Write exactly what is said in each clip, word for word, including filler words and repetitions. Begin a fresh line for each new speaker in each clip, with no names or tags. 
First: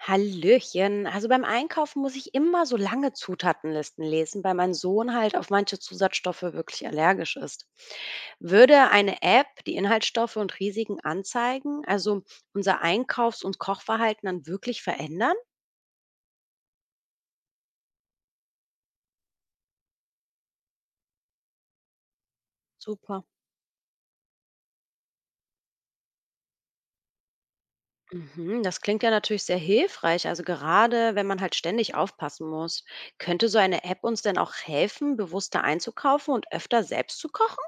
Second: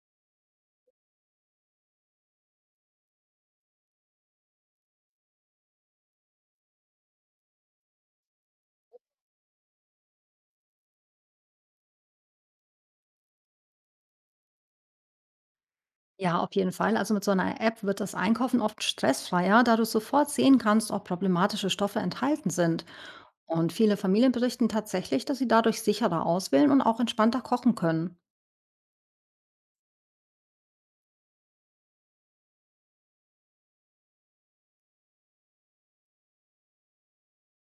Hallöchen. Also beim Einkaufen muss ich immer so lange Zutatenlisten lesen, weil mein Sohn halt auf manche Zusatzstoffe wirklich allergisch ist. Würde eine App die Inhaltsstoffe und Risiken anzeigen, also unser Einkaufs- und Kochverhalten dann wirklich verändern?
Ja, auf jeden Fall. Also mit so einer App wird das Einkaufen oft stressfreier, da du sofort sehen kannst, ob problematische Stoffe enthalten sind.
Super.
Und viele Familien berichten tatsächlich, dass sie dadurch sicherer auswählen und auch entspannter kochen können.
Mhm, das klingt ja natürlich sehr hilfreich, also gerade wenn man halt ständig aufpassen muss. Könnte so eine App uns denn auch helfen, bewusster einzukaufen und öfter selbst zu kochen?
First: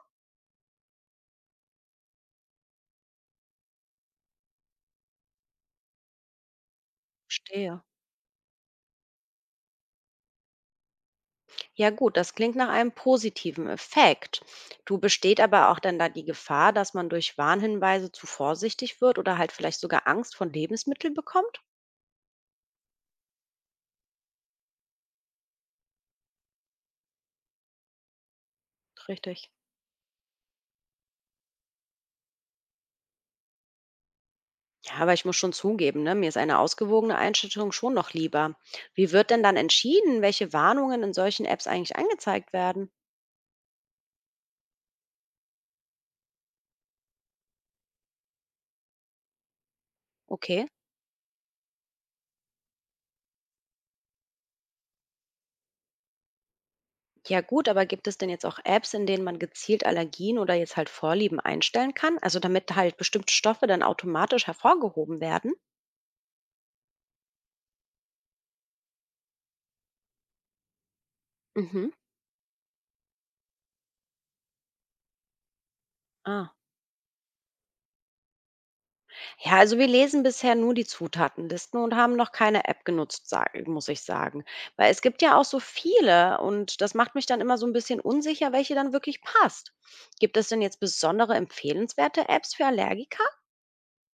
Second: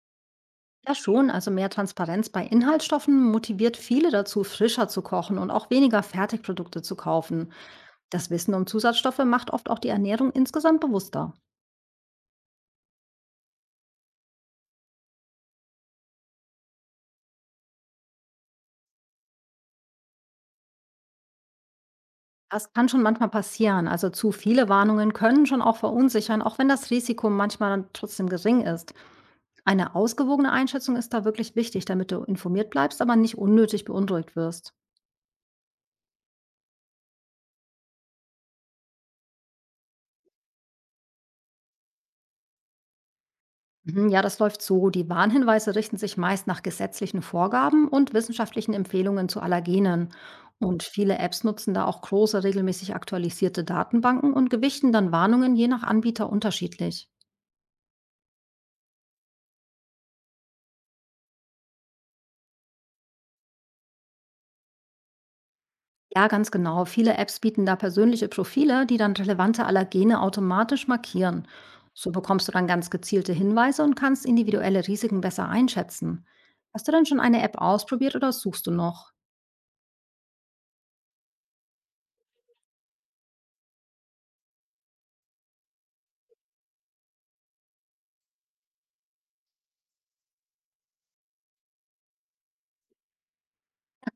Ja, schon. Also mehr Transparenz bei Inhaltsstoffen motiviert viele dazu, frischer zu kochen und auch weniger Fertigprodukte zu kaufen.
Verstehe.
Das Wissen um Zusatzstoffe macht oft auch die Ernährung insgesamt bewusster.
Ja gut, das klingt nach einem positiven Effekt. Du besteht aber auch dann da die Gefahr, dass man durch Warnhinweise zu vorsichtig wird oder halt vielleicht sogar Angst vor Lebensmitteln bekommt?
Das kann schon manchmal passieren. Also zu viele Warnungen können schon auch verunsichern, auch wenn das Risiko manchmal dann trotzdem gering ist.
Richtig.
Eine ausgewogene Einschätzung ist da wirklich wichtig, damit du informiert bleibst, aber nicht unnötig beunruhigt wirst.
Ja, aber ich muss schon zugeben, ne, mir ist eine ausgewogene Einschätzung schon noch lieber. Wie wird denn dann entschieden, welche Warnungen in solchen Apps eigentlich angezeigt werden?
Mhm, ja, das läuft so. Die Warnhinweise richten sich meist nach gesetzlichen Vorgaben und wissenschaftlichen Empfehlungen zu Allergenen.
Okay.
Und viele Apps nutzen da auch große, regelmäßig aktualisierte Datenbanken und gewichten dann Warnungen je nach Anbieter unterschiedlich.
Ja gut, aber gibt es denn jetzt auch Apps, in denen man gezielt Allergien oder jetzt halt Vorlieben einstellen kann? Also damit halt bestimmte Stoffe dann automatisch hervorgehoben werden?
Ja, ganz genau. Viele Apps bieten da persönliche Profile, die dann relevante Allergene automatisch markieren.
Mhm.
So bekommst du dann ganz gezielte Hinweise und kannst individuelle Risiken besser einschätzen.
Ah,
Hast du denn schon eine App ausprobiert oder suchst du noch?
ja, also wir lesen bisher nur die Zutatenlisten und haben noch keine App genutzt, sag- muss ich sagen. Weil es gibt ja auch so viele und das macht mich dann immer so ein bisschen unsicher, welche dann wirklich passt. Gibt es denn jetzt besondere empfehlenswerte Apps für Allergiker?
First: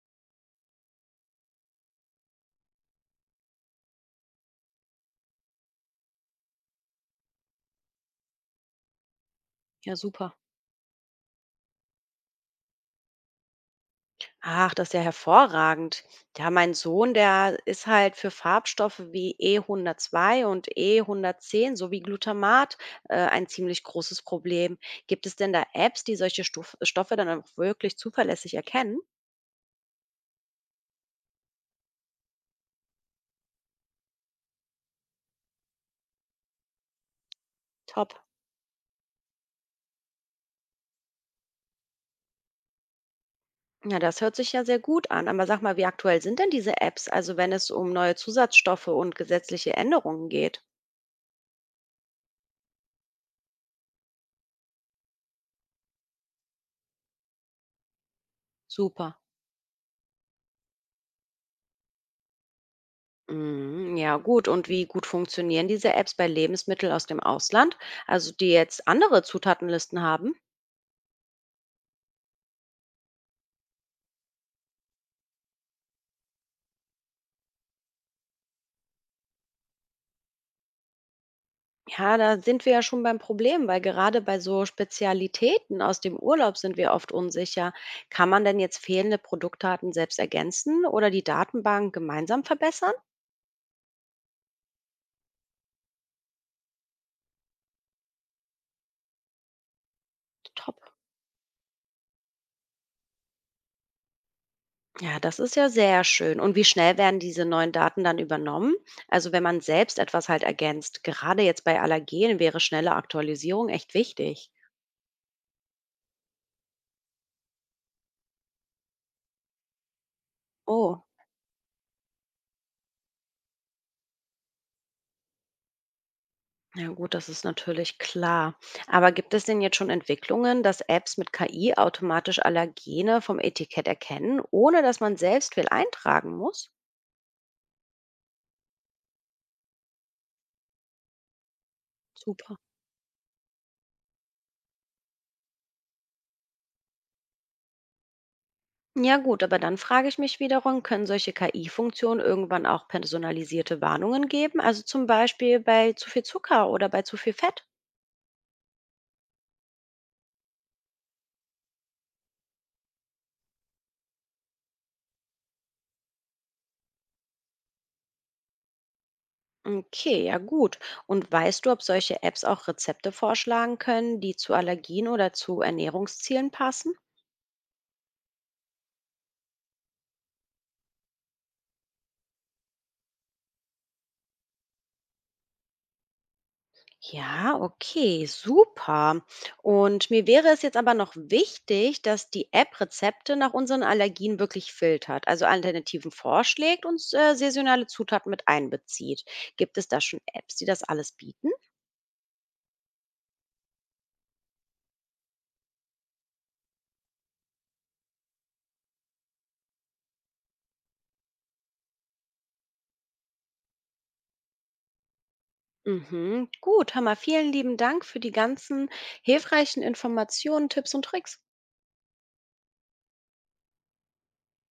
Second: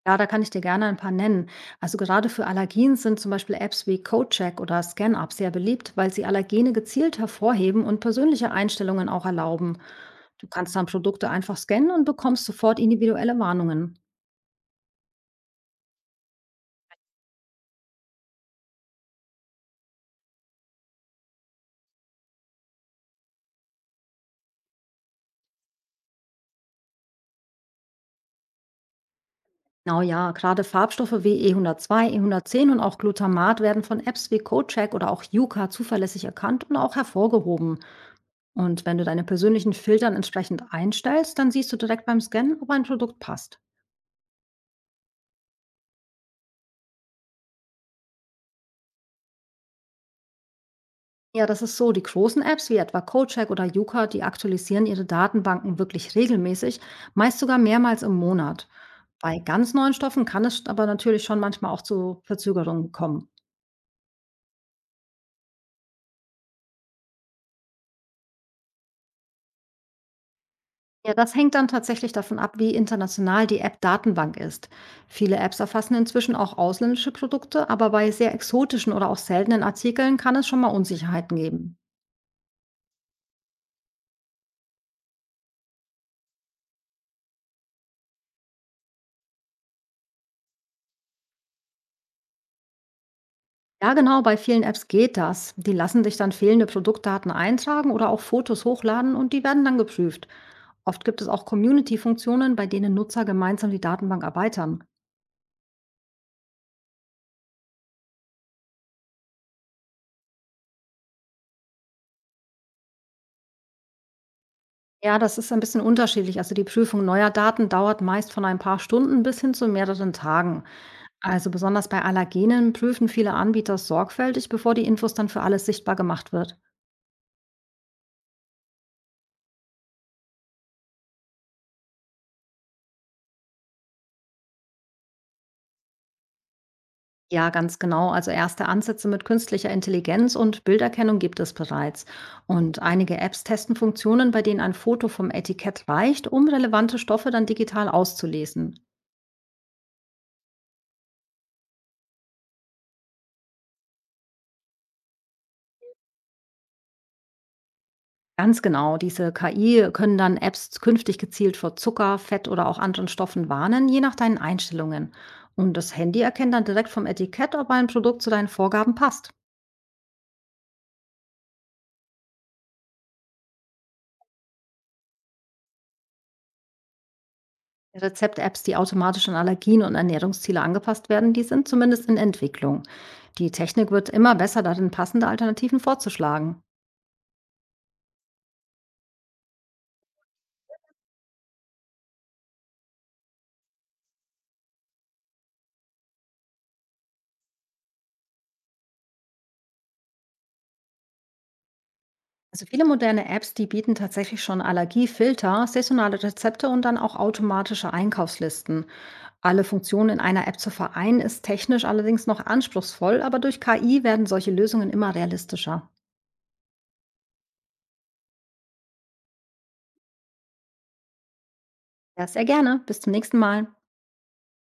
Ja, da kann ich dir gerne ein paar nennen. Also gerade für Allergien sind zum Beispiel Apps wie CodeCheck oder ScanUp sehr beliebt, weil sie Allergene gezielt hervorheben und persönliche Einstellungen auch erlauben.
Ja, super.
Du kannst dann Produkte einfach scannen und bekommst sofort individuelle Warnungen.
Ach, das ist ja hervorragend. Ja, mein Sohn, der ist halt für Farbstoffe wie e hundertzwei und e hundertzehn sowie Glutamat äh, ein ziemlich großes Problem. Gibt es denn da Apps, die solche Stoff Stoffe dann auch wirklich zuverlässig erkennen?
Genau, ja, gerade Farbstoffe wie E hundertzwei, E hundertzehn und auch Glutamat werden von Apps wie CodeCheck oder auch Yuka zuverlässig erkannt und auch hervorgehoben.
Top.
Und wenn du deine persönlichen Filtern entsprechend einstellst, dann siehst du direkt beim Scannen, ob ein Produkt passt.
Ja, das hört sich ja sehr gut an. Aber sag mal, wie aktuell sind denn diese Apps, also wenn es um neue Zusatzstoffe und gesetzliche Änderungen geht?
Ja, das ist so. Die großen Apps wie etwa CodeCheck oder Yuka, die aktualisieren ihre Datenbanken wirklich regelmäßig, meist sogar mehrmals im Monat.
Super.
Bei ganz neuen Stoffen kann es aber natürlich schon manchmal auch zu Verzögerungen kommen.
Mm, ja, gut. Und wie gut funktionieren diese Apps bei Lebensmitteln aus dem Ausland, also die jetzt andere Zutatenlisten haben?
Ja, das hängt dann tatsächlich davon ab, wie international die App-Datenbank ist. Viele Apps erfassen inzwischen auch ausländische Produkte, aber bei sehr exotischen oder auch seltenen Artikeln kann es schon mal Unsicherheiten geben.
Ja, da sind wir ja schon beim Problem, weil gerade bei so Spezialitäten aus dem Urlaub sind wir oft unsicher. Kann man denn jetzt fehlende Produktdaten selbst ergänzen oder die Datenbank gemeinsam verbessern?
Ja, genau, bei vielen Apps geht das. Die lassen sich dann fehlende Produktdaten eintragen oder auch Fotos hochladen und die werden dann geprüft.
Top.
Oft gibt es auch Community-Funktionen, bei denen Nutzer gemeinsam die Datenbank erweitern.
Ja, das ist ja sehr schön. Und wie schnell werden diese neuen Daten dann übernommen? Also wenn man selbst etwas halt ergänzt, gerade jetzt bei Allergenen wäre schnelle Aktualisierung echt wichtig.
Ja, das ist ein bisschen unterschiedlich. Also die Prüfung neuer Daten dauert meist von ein paar Stunden bis hin zu mehreren Tagen.
Oh,
Also besonders bei Allergenen prüfen viele Anbieter sorgfältig, bevor die Infos dann für alles sichtbar gemacht wird.
ja gut, das ist natürlich klar. Aber gibt es denn jetzt schon Entwicklungen, dass Apps mit K I automatisch Allergene vom Etikett erkennen, ohne dass man selbst viel eintragen muss?
Ja, ganz genau. Also erste Ansätze mit künstlicher Intelligenz und Bilderkennung gibt es bereits.
Super.
Und einige Apps testen Funktionen, bei denen ein Foto vom Etikett reicht, um relevante Stoffe dann digital auszulesen.
Ja gut, aber dann frage ich mich wiederum, können solche K I-Funktionen irgendwann auch personalisierte Warnungen geben? Also zum Beispiel bei zu viel Zucker oder bei zu viel Fett?
Ganz genau. Diese K I können dann Apps künftig gezielt vor Zucker, Fett oder auch anderen Stoffen warnen, je nach deinen Einstellungen. Und das Handy erkennt dann direkt vom Etikett, ob ein Produkt zu deinen Vorgaben passt.
Okay, ja gut. Und weißt du, ob solche Apps auch Rezepte vorschlagen können, die zu Allergien oder zu Ernährungszielen passen?
Rezept-Apps, die automatisch an Allergien und Ernährungsziele angepasst werden, die sind zumindest in Entwicklung. Die Technik wird immer besser darin, passende Alternativen vorzuschlagen.
Ja, okay, super. Und mir wäre es jetzt aber noch wichtig, dass die App Rezepte nach unseren Allergien wirklich filtert, also Alternativen vorschlägt und äh, saisonale Zutaten mit einbezieht. Gibt es da schon Apps, die das alles bieten?
Also viele moderne Apps, die bieten tatsächlich schon Allergiefilter, saisonale Rezepte und dann auch automatische Einkaufslisten. Alle Funktionen in einer App zu vereinen, ist technisch allerdings noch anspruchsvoll, aber durch K I werden solche Lösungen immer realistischer.
Mhm. Gut, Hammer. Vielen lieben Dank für die ganzen hilfreichen Informationen, Tipps und Tricks.
Ja, sehr gerne. Bis zum nächsten Mal.